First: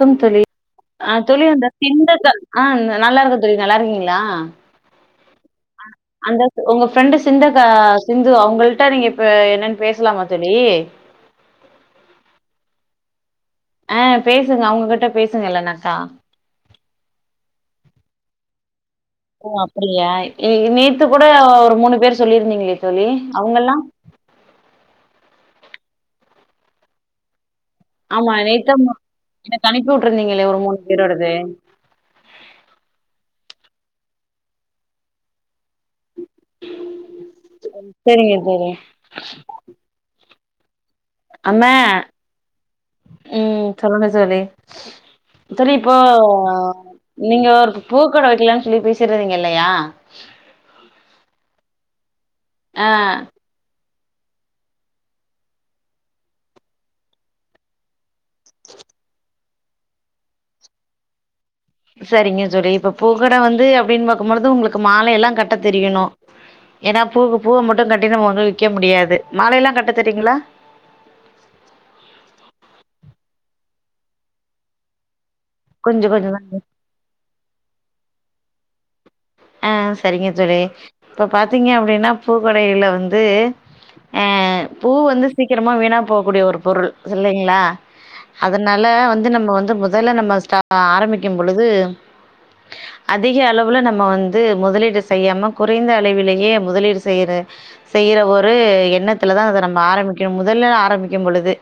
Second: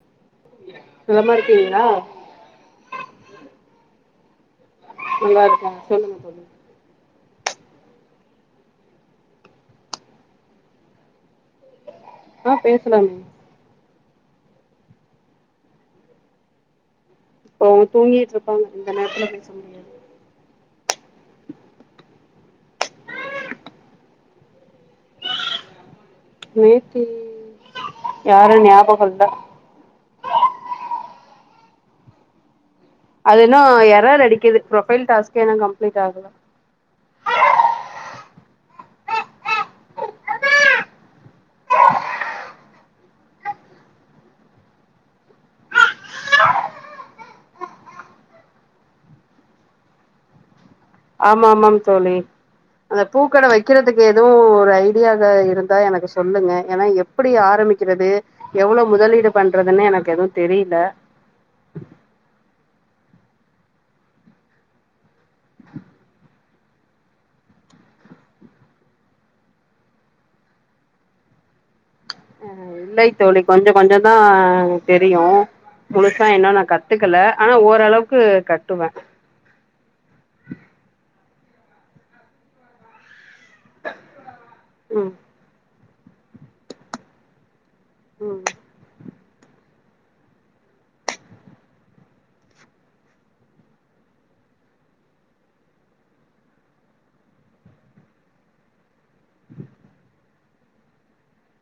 Come தோழி ஆ நலமா தோழி அந்த இருக்கீங்களா கிண்டர்ஜா ஆ நல்லா இருக்க தோழி நல்லா இருக்கீங்க ளா நல்லா இருக்க அந்த ஒங்க ஃபிரெண்டு சிந்தக்கா சிந்து அவங்கள்ட்ட நீங்க இப்ப என்னான்னு பேசலாமா தோழி ஆ பேசலாம ஆ பேசுங்க அவங்ககிட்ட பேசுங்க இல்லனாக்கா ப்போ அவங்க தூங்கிட்டுருப்பாங்க ஓ அப்டியா ஏ ஏ நேத் து கூட ஒரு மூணு பேர் சொல்லியிருந்தீங்களே தோழி அவங்கல்லா [unintelligible] ஆமா யாரு நேத்தா மூ ஞாபகம் இல்ல எனக்கு அனுப்பி வுட்ருந்தீங்ளே ஒரு மூணு பேரோடது அது இன்னு எரர் அடிக்கிது ப்ரொபைல் டாஸ்க் எல்லா கம்ப் செரிங்க செரிங்க அம்மா உம் சொல்லுங்க தோழி தோழி இப்போ நீங்க ஒரு பூ பூக்கட வைக்கலான் சொல்லி பேசிட்டிருந்தீங்க இல்லயா ஆமாமாம் தோழி அந்த ஆ பூக்கட வைக்கிறதுக் கு எதுவு ஒரு ஐடியா எதா இருந்தா எனக்கு சொல்லுங்க ஏனா எப்டி ஆரம்பிக்கறது? எவ்வளவு முதலீடு பண்றதுன்னே எனக்கு எதுவு தெரியில சரிங்க தோழி இப்ப பூக்கட வந்து அப்டினு பாக்கம்பொழுது ஒங்ளுக்கு மாலை எல்லா கட்டத் தெரியணு ஏன்னா பூக்கு பூவ மட்டு கட்டி நம்ம வந்து விக்க முடியாது மாலைல்லா கட்ட தெரியுங்களா? அ இல்லை தோழி கொஞ்சொ கொஞ்சொந்தா தெரியு கொஞ்ச கொஞ்ச முழுசா இன்னு தாங்க நா கத்துக்கல ஆனா ஓரளவுக்கு கட்டுவ ஆ சரிங்க தோழி இப்ப பாத்தீங்க அப்டின்னா பூக்கடைய்ல வந்து அ பூ ம் வந்து சீக்கரமா வீணா போகக்கூடிய ஒரு பொருள் இல்லைங்ளா ம் அதனால வந் து நம்ம வந்து மொதல்ல நம்ம ஸ்டா ஆரம்பிக்கும் பொழுது அதிக அளவுல நம்ம வந் து முதலீடு செய்யாம குறைந்த அளவிலேயே முதலீடு செய்ற செய்ற ஒரு எண்ணத்துல தா அத நம்ம ஆரம்பிக்கணு முதல்ல ஆரம்பிக்கும்பொழுது.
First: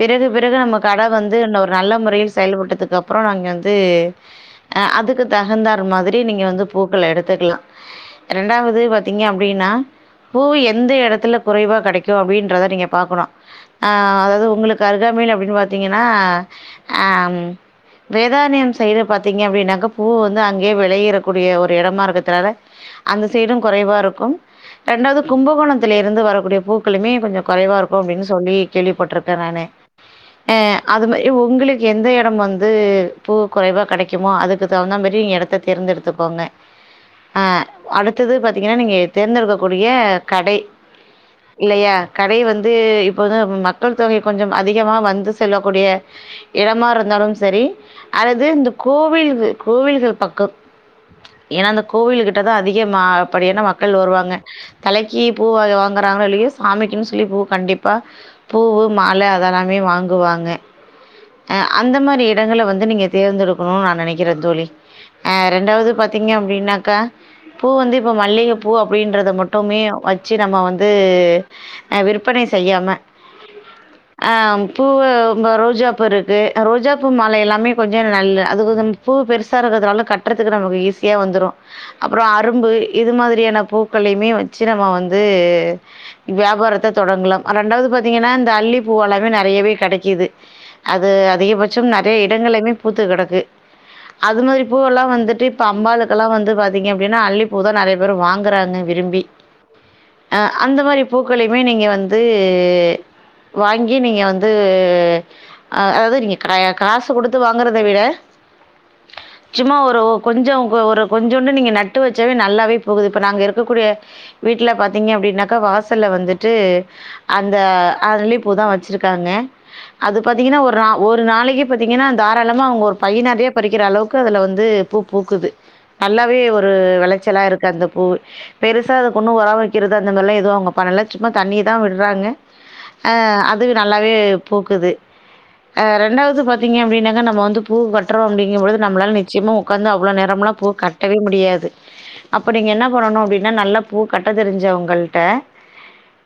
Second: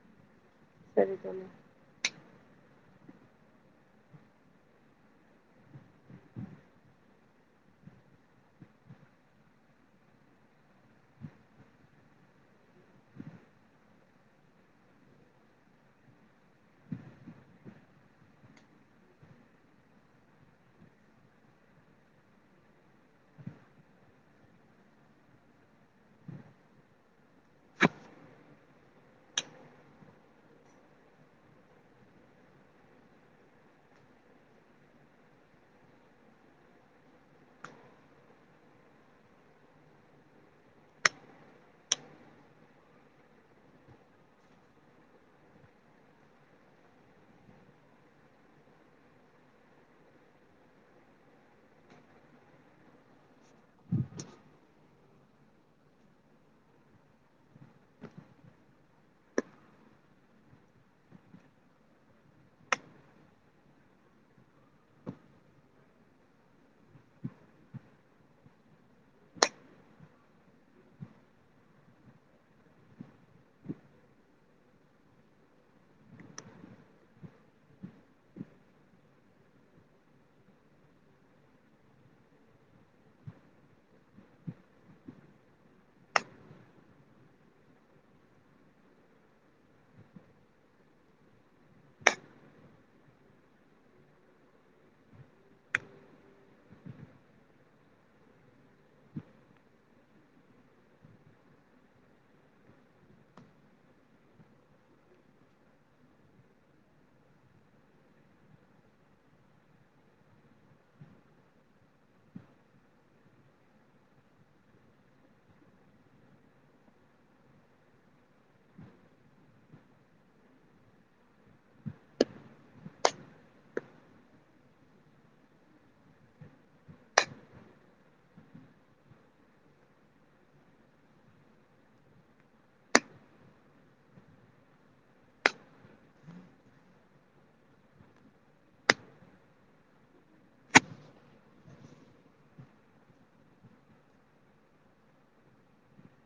பிறகு வு தா நம்ம கட சரி வந்து தோழி ஒரு நல்ல முறையில் ச் செயல்பட்டதுக்கு அப்றொ நாங்க வந்து அதுக்கு தகுந்தாற் மாதிரி நீங்க வந்து பூ க்கள எடுத்துக்கலா. ரெண்டாவது பாத்தீங்க அப்டின்னா பூ எந்த எடத்தில குறைவா கெடைக்கு அப்டின்றத நீங்க பாக்கணு. ஆஹ் அதாவது ஒங்களுக்கு அருகாமைல அப்டினு பாத்தீங்கன்னா அஹ் வேதாரண்யம் சைட் பாத்தீங்க அப்டின்னாக்க பூ வந்து அங்கே வெளையறக்கூடிய ஒரு எடெம்மா இருக்கத்துனால அந்த சைடும் கொறைவா இருக்கு. ரெண்டாவது கும்பகோணத்தில இருந்து வரக்கூடிய பூக்களுமே கொஞ்சொ கொறைவா இருக்கு அப்டின் சொல்லி கேள்விப்பட்ருக்கே நானு. அஹ் அது மாரி ஒங்ளுக்கு எந்த எடம் வந்து பூ குறைவா கெடைக்குமோ அதுக்கு தகுந்தா மாரி நீங்க எடெத்த தேர்ந்தெடுத்துக்கோங்க. ஆஹ் அடுத்தது பாத்தீங்கன்ன நீங்க தேர்ந்தெடுக்கக்கூடிய கடை இல்லையா? கடை வந்து இப்போ வந்து மக்கள் தொகை கொஞ்சம் அதிகமா வந்து செல்லக்கூடிய இடமா இருந்தாலும் சரி அல்லது இந்த கோவில்து கோவில்கள் பக்கொ ஏன்னா அந்த கோவில்கிட்ட தா அதிகமாப்படியான மக்கள் வருவாங்க. தலைக்கு பூ வாங் வாங்குறாங்ளோ, இல்லையோ சாமிக்கின்னி சொல்லி பூ கண்டிப்பா பூவு, மாலெ அதெல்லாமே வாங்குவாங்க. அஹ் அந்த மாரி இடங்கள்ல வந்து நீங்க தேர்ந்தெடுக்கணுனு நா நெனக்றே தோழி. அஹ் ரெண்டாவது பாத் தீங்க அப்டின்னாக்க பூ வந்து இப்ப மல்லிகை பூ அப்டின்றது மட்டுமே வச்சி நம்ம வந்து அஹ் விற்பனை செய்யாம ஆஹ் பூவு உங்க ரோஜாப்பூ இருக்கு. ரோஜாப்பூ மாலை எல்லாமே கொஞ்சொ நல்ல அதுக்குக பூ பெருசா இருக்குறதுனால கட்டுறதுக்கு நமக்கு ஈசி யா வந்துரு அப்றொ அரும்பு இது மாதிரியான பூக்களையுமே வச்சி நம்ம வந்து வியாபாரத்த தொடங்கலா. ரெண்டாவது பாத்தீங்கன்னா இந்த அள்ளி பூ அல்லாமே நெறைய்யவே கெடக்கிது. அது அதிகபட்சம் நெறைய இடங்கள்லயுமே பூத்து கடக்கு. அது மாதிரி பூ அல்லா வந்துட்டு ப்ப அம்பாலுக்கெல்லா வந்து பாத்தீங்க அப்டின்னா அள்ளிப்பூ தா நெறைய பேர் வாங்குறாங்க விரும்பி. அஹ் அந்த மாரி பூக்களையுமே நீங்க வந்து வாங்கி நீங்க வந்துஹ் அதாவது நீங்க கே காசு கொடுத்து வாங்கறத விட சும்மா ஒரு ஒ கொஞ்சொ ஒ ஒரு கொஞ்சுண்டு நீங்க நட்டு வச்சாவே நல்லாவே பூக்குது. இப்ப நாங்க இருக்கக்கூடிய வீட்ல பாத்தீங்க அப்டின்னாக்க வாசல்ல வந்துட்டு அந்த அரளி பூதா வச்சிருக்காங்க. அது பாத்தீங்ன்னா ஒரு நா ஒரு நாளைக்கி பாத்தீங்கன்னா தாராளமா அவங்க ஒரு பை நெறைய பறிக்கிற அளவுக்கு அதுல வந்து பூ பூக்குது நல்லாவே ஒரு வெளைச்சலா இருக்கு அந்த பூவு. பெருசா அதுக்கு ஒண்ணு ஒர வக்கிறது அந்த மாரிலா எதுவு அவங்க பண்ணல. சும்மா தண்ணி தா விட்றாங்க. ஆஹ் அது நல்லாவே பூக்குது. அ ரெண்டாவது பாத்தீங்க அப்டினாக்க நம்ம வந்து பூ கட்றோ அப்டிங்கம்பொழுது நம்மளால நிச்சயமா ஒ ஒக்காந்து அவ்ளோ நேரமெல்லா பூ கட்டவே முடியாது. அப்ப நீங்க என்ன பண்ணனு அப்டின்னா நல்லா பூ கட்ட தெரிஞ்சவங்கள்ட்ட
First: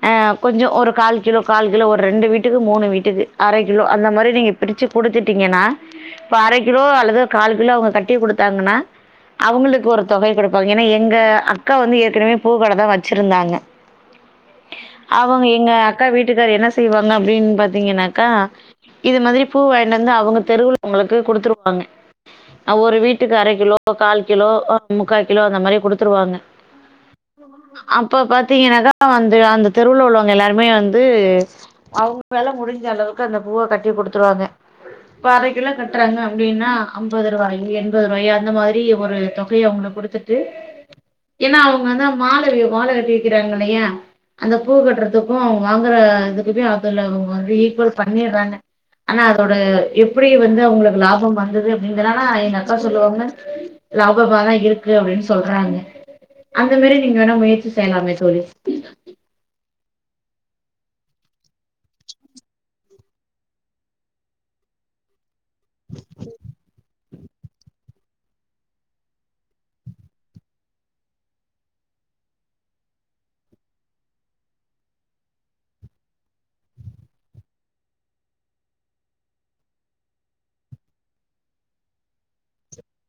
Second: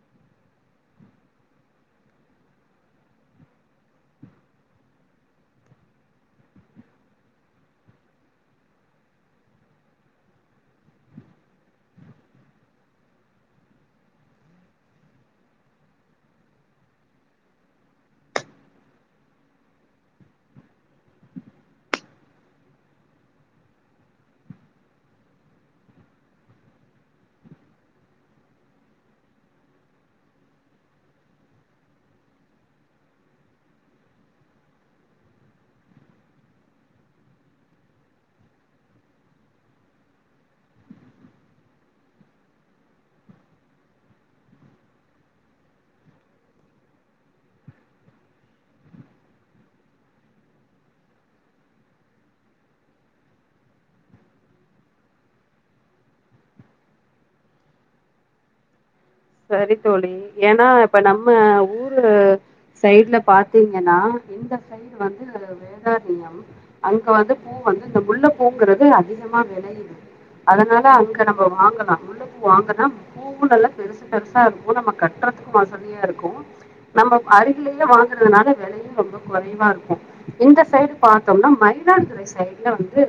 ஆஹ் கொஞ்சொ ஒரு கால் கிலோ கால் கிலோ ஒரு ரெண்டு வீட்டுக்கு, மூணு வீட்டுக்கு அர கிலோ அந்த மாரி நீங்க பிரிச்சி குடுத்துட்டீங்கன்னா இப்ப அர கிலோ அல்லது கால் கிலோ அவங்க கட்டி குடுத் தாங்ன்னா அவங்ளுக்கு ஒரு தொகை குடுப்பாங்க. ஏன்னா எங்க அக்கா வந்து ஏற்கெனவே பூக்கட தா வச்சிருந்தாங்க. அவங்க எங்க அக்கா வீட்டுக்காரர் என்ன செய்வாங்க அப்டின் பாத்தீங்ன்னாக்கா இது மாதிரி பூ வாங்கிண்டு வந்து அவங்க தெருவுல உள்ளவங்களுக்கு குடுத்துருவாங்க. அ ஒரு வீட் டுக்கு அர கிலோ, கால் கிலோ, முக்கா கிலோ அந்த மாரி குடுத்துருவாங்க. அப்ப பாத்தீங்ன்னாக்கா வந்து அந்த தெருவுல உள்ளவங்க எல்லாருமே வந்து அவங்க வேல முடிஞ்ச அளவுக்கு அந்த பூவ கட்டி குடுத்துருவாங்க. இப்ப அர கிலோ கட்றாங்க அப்டின்னா அம்பது ரூபாயி என் பது ருபாயு அந்த மாரி ஒரு தொகைய அவங்களுக்கு குடுத்துட்டு ஏன்னா அவங்க வந்து மால வி மால கட்டி விக்கிராங்களைய அந்த பூ கட்டுறதுக்கு அவங்க வாங்குற இதுக்குமே அதுல இவங்க வந்து ஈக்குவல் பண்ணிடுறாங்க ஆனா அதோட எப்டி வந்து அவங்களுக்கு லாபொ வந்தது அப்டிங்கனால அக்கா சொல்லுவாங்க லாபமாதா இருக்கு அப்டின்னு சொல்றாங்க அந்த மாரி நீங்க வேணா முயற்சி செய்யலாமே தோழி செரி தோழி ஏன்னா இப்ப நம்ம ஊரு சைடுல பாத்தீங்கன்னா இந்த சைடு வந்து வேதாரியம் அஞ் இப்போ வந்து பூ வந்து இந்த முல்லுப் பூங்குறது அதிகமா வெலையுது அதனால அங்க நம்ம வாங்கலா முல்லுப்பூ வாங்கனா பூவு நல்லா பெருச் பெருசா இருக்கு நம்ம கட்டுறதுக்கு வசதியா இருக்கு நம்ப அருகிலேயே வாங்குறதுனால விலையு ரொம்ப குறைவா இருக்கு இந்த சைடு பார்த்தோம்னா மயிலாடுதுறை சைடுல வந்து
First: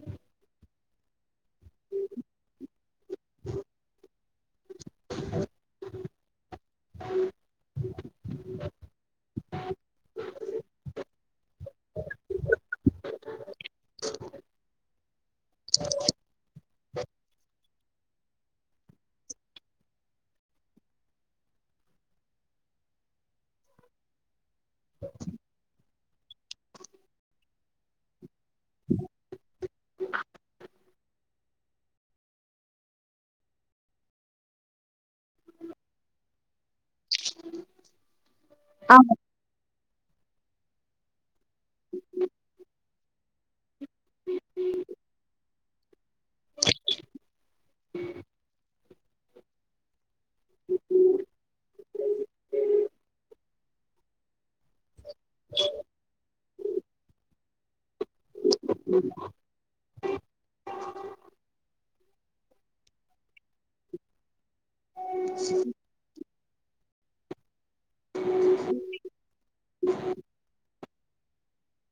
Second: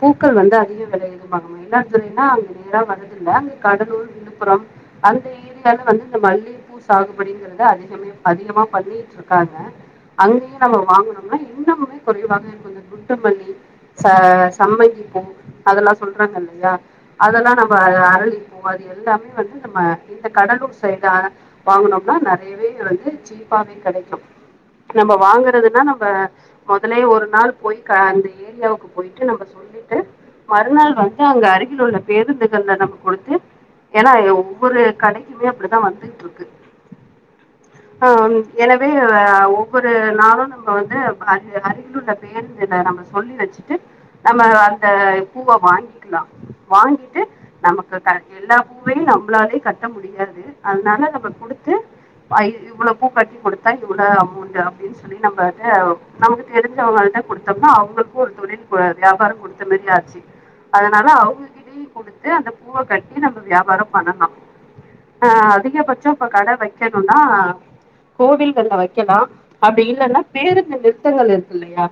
பூக்கள் வந்து அதிக விலை எது அங்க மயிலாடுதுறைனா அங்க நேரா வர து எல்லாமே கடலூர் வில்லுப் புறம் சாகுபடிங்கிறது அதிகமே அதிகமா பண்ணிட்டு இருக்காங்க அங்கேயும் நம்ம வாங்கனோம்னா இன்னமுமே குறைவாக இருக்கு இந்த குண்டு மல்லி ச சம்மங்கி பூ ஆ அரளி பூவாறு எல்லாமே வந்து நம்ம இந்த கடலூர் சைடுல வாங்கனோம்னா நெறையவே வந்து சீப்பாவே கெடைக்கு நம்ம வாங்கறதுன்னா நம் ம மெதலேயே ஒரு நாள் போய் க அந்த ஏரியாவுக்கு போயிட்டு நம்ம ச் சொல்லிட்டு மறுநாள் வந் து அங்க அருகில் உள்ள பேருந்துகள்ல நம்ம கொடுத்து ஏன்னா எ உ ஒரு கடைக்குமே அப்டிதா வந்துட்ருக்கு ஆஹ் எனவே ஆமா ஓ ஒரு நாளு நம்ம வந்து அரு அருகில் உள்ள பேருந்துல நம்ம சொல்லி வச்சுட்டு நம்ம அந்த பூவ வாங்கி கில வாங்கிட்டு நமக்கு கரெக் எல்லா பூவே நம் புனாலே கட்ட முடியா து அதனால நம்ம கொடுத்து ஆ இவ்வளவு பூ கட்டி கொடுத் தா இவளோ அமௌண்ட அப்டின்னு ச் சொல்லி நம்ம அத நமக்கு தெரிஞ்ச வங்கல்ட்ட கொடு மா அவங்களுக்கு ஒரு தொழில் வியாபாரம் குடுத்த மாதிரி ஆச்சு அதனால அவங்ககிட்டயே குடுத்து அந்த பூவை கட்டி நம்ம வியாபாரம் பண்ணனும் ஆஹ் அதிக பட்சம் இப்ப கடை வைக்கணுனா கோவில்கள்ல வைக்கலாம் அப்படி இல்லனா பேருந்து நிறத்த திட்டங்கள் இருக்கு இல்லையா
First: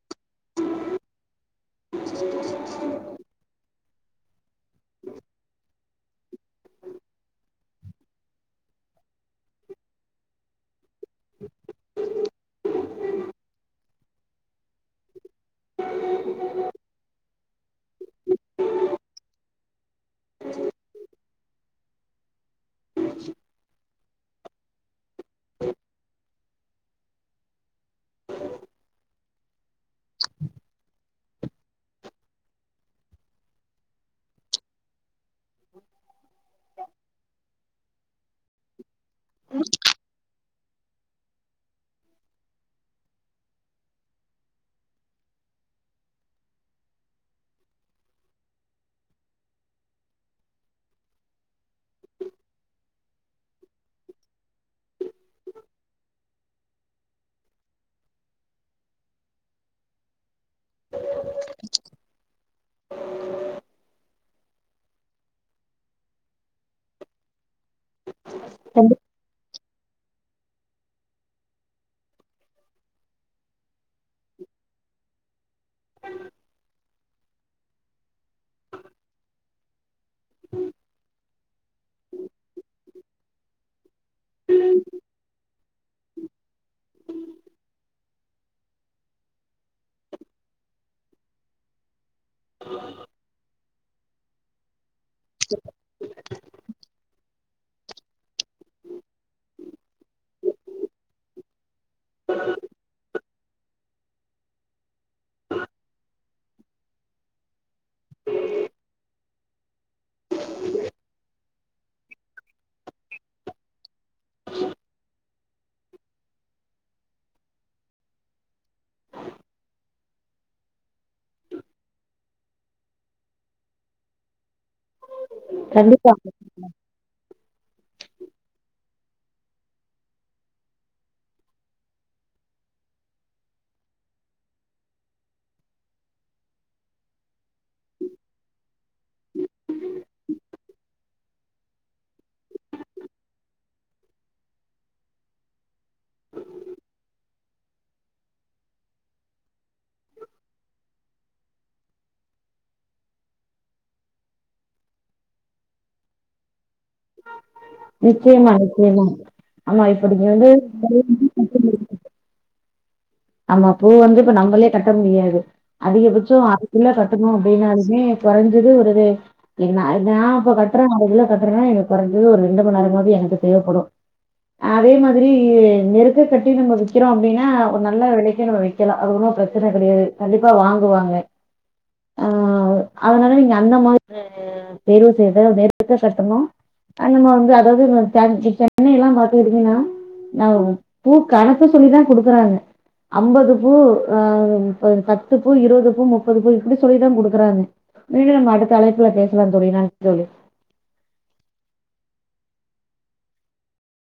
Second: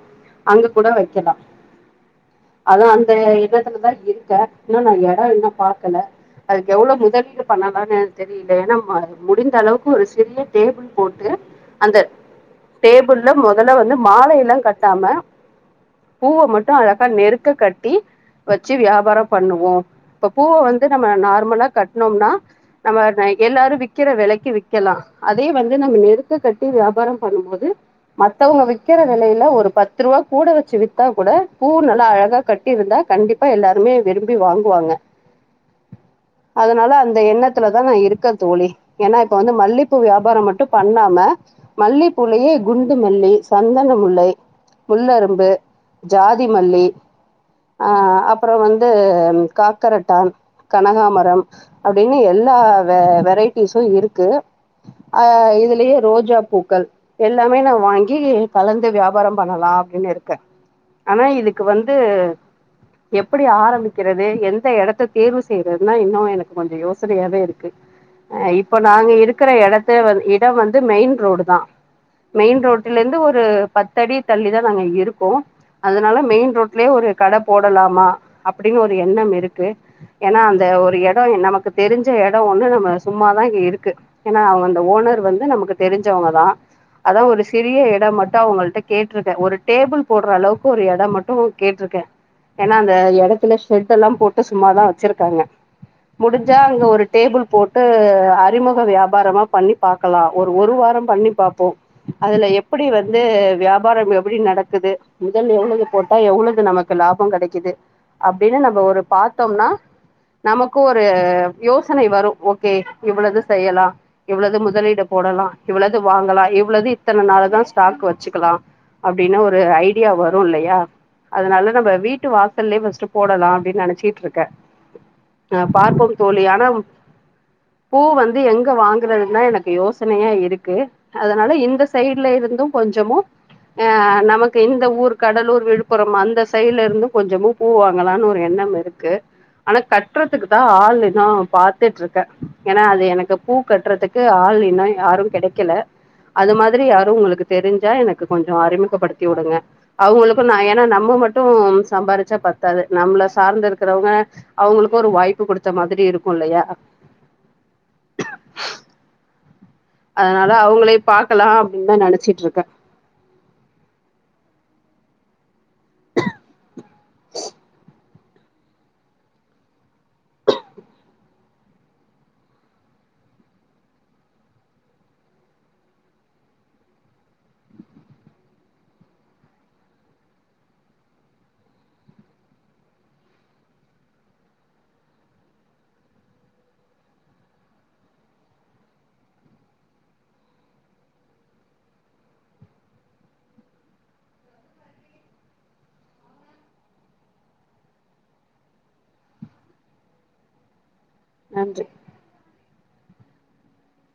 அங்க கூட வைக்கலாம் அதான் அந்த இதத்துலதான் இருக்கேன் இன்னா நான் இடம் இன்னும் பாக்கல அது எவ்வளோ முதலீடு பண்ணலானு தெரியல ஏன்னா முடிந்த அளவுக்கு ஒரு சிறிய டேபிள் போட்டு அந்த டேபிள்ள முதல்ல வந்து மாலையெல்லா கட்டாம பூவ மட்டும் அழகா நெருக்க க்ககட்டி வச்சு வியாபாரம் பண்ணுவோ இப்ப பூவ வந்து நம்ம நார் நம்மலாம் கட்னோம்னா நம்ம எ எல்லாரும் விக் விக்கற விலைக்கு விக்கலாம் அதே வந்து நம்ப நெருக் க்கு கட்டி வியாபாரம் பண்ணும்போது மத்தவங்க விக்கிற நிலையில ஒரு பத்து ரூபா கூட வச்சு வித்தா கூட பூ நல்லா அழகா கட்டி இருந்தா கண்டிப்பா எல்லாருமே விரும்பி வாங்குவாங்க அதனால அந்த எண்ணத்துலதான் நான் இருக்க தோழி ஏன்னா இப்ப வந்து மல்லி பூ வியாபாரம் மட்டும் பண்ணாம மல்லிப்பூளயே குண்டு மல்லி சந்தன முல்லை முள்ளரும்பு ஜாதி மல்லி அஹ் அப்புறம் வந்து காக்கரட்டான் கனகாமர ரம் அப்படின்னு எல்லா வெரைட்டிஸும் இருக்கு அஹ் இதுலயே ரோஜா பூக்கள் எல்லாமே நா வாங்கி கலந்து வியாபாரம் பண்ணலாம் அப்படின்னு இருக்கே ஆனா இதுக்கு வந்து எப்படி ஆரம்பிக்கிறது து எந்த இடத்த தேர்வு செய்யறது னா இன்னோ எனக்கு கொஞ்சம் யோசனையாவே இருக்கு அஹ் இப்போ நாங்க இருக்கிற எடத் இட வந்து மெயின் ரோடு தான் மெயின் ரோட்டுல இருந்து ஒரு பத்தடி தள்ளி தான் நாங்க இருக்கோம் அதனால மெயின் ரோட்லயே ஒரு கடை போடலாமா அப்படின்னு ஒரு எண்ணம் இருக்கு ஏனா இந்த ஒரு எடம் நமக்கு தெரிஞ்ச எடம் ஒண்ணு நம்ம சும்மாதான் இங்க இருக்கு ஏன்னா அவங்க அந்த ஓனர் வந்து நமக்கு தெரிஞ்சவங்கதான் அதான் ஒரு சிறிய இடம் மட்டும் அவங்கள்ட்ட கேட்டிருக்கேன் ஒரு டேபிள் போடுற அளவுக்கு ஒரு எடம் மட்டும் கேட்டிருக்கேன் ஏன்னா அந்த எடத்துல ஷெட்டெல்லாம் போட்டு சும்மா தான் வச்சிருக்காங்க முடிஞ்சா அங்க ஒரு டேபிள் போட்டு அறிமுக வியாபாரமா பண்ணி பாக்கலாம் ஒரு ஒரு வாரம் பண்ணி பாப்போம் அதுல எப்படி வந்து வியாபாரம் எப்படி நடக்குது முதல் எவ்வளவு போட்டா எவ்வளது நமக்கு லாபம் கிடைக்குது அப்படின்னு நம்ம ஒரு பாத்தோம்னா நமக்கு ஒரு யோசனை வரும் ஓகே இவ்வளது செய்யலா இவ்வளது முதலீடு போடலா இவ்வளது வாங்கலா இவ்வளது இத்தனை நாள் தான் ஸ்டாக் வச்சுக்கலாம் அப்படின்னு ஒரு ஐடியா வரும் இல்லையா அதனால நம்ம வீட்டு வாசல்லயே ஃபர்ஸ்ட் போடலாம் அப்படின்னு நினைச்சிட்டு இருக்கேன் அஹ் கண்டிப்பா பார்ப்போம் தோழி ஆனா பூ வந்து எங்க வாங் குறதுனா எனக்கு யோசனையா இருக்கு அதனால எங்க சைட்ல இருந்து கொஞ்சமு ஆஹ் நமக்கு இந்த ஊரு கடலூர் விழுப்புரம் அந்த சைட்ல இருந்து கொஞ்சமு பூ வாங்களானு ஒரு எண்ணம் இருக்கு ஆனா கட் கட்றத்துக்கு தா ஆளுதா பாத்துட்ருக்கே ஏனா அது எனக்கு பூ கட்றத்துக்கு ஆளு இன்ன யாரு கெடைக்கல அது மாதிரி யாரு உங்களுக்கு தெரிஞ்சா எனக்கு கொஞ்ச அறிமுகப்படுத்திவுடுங்க அவ்ங்களுக்கு நா ஏனா நம்ம மட்டும் சம்பாரிச்சா பத்தாது நம்ள சார்ந்து இருக்கிறவ்ங்க அவ்ங்களுக் ஒரு வாய்ப்பு குடுத்த மாதிரி இருக்கு இல்லயா நிச்சயமா நிச்சயமா ஆமா இப்ப நீங்க அதனால வந்து அவ்ங்களே பாக்கலா அப்டின் தா நெனச்சிட்ருக் க ஆமா பூ வந்து இப்ப நம்பளே கட்ட முடியாது அதிகபட்ச அதுக்குள்ள கட்டணு அப்டின்னாலுமே பெறஞ்சது ஒரு இது எ நா நா இப்ப கட்றே ஒரு கிலோ கட்றனா எனக்கு கொறஞ்சது ஒரு ரெண்டு மண் நேரமாவ்து எனக்கு தேவப்படு அதே மாதிரி நெருக்க கட்டி நம்ம விக்கிறோ அப்டினா நல்ல விலைக்கே நம்ம விக்கெலா அது ஒன்னு பிரச்சன கெடையாது கண்டிப்பா வாங்குவாங்க ஆஹ் அதனால நீங்க அந்த மா ஆஹ் தேர்வு செய்து நெருங்க கட்டணு நம்ம வந்து அதாவ்து இந்த டைம் சென்னைலா பாத்துக்கிட்டீங்கனா நவ் பூ கணக்கு சொல்லிதா குடுக்குறாங்க அம்பது பூ ஆஹ் ப பத்து பூ இருவது பூ முப்பது பூ இப்டி சொல்லிதா குடுக்குறாங்க மீண்டும் அடுத்த அழைப்புல பேசலா தோழி நன்றி தோழி நன்றி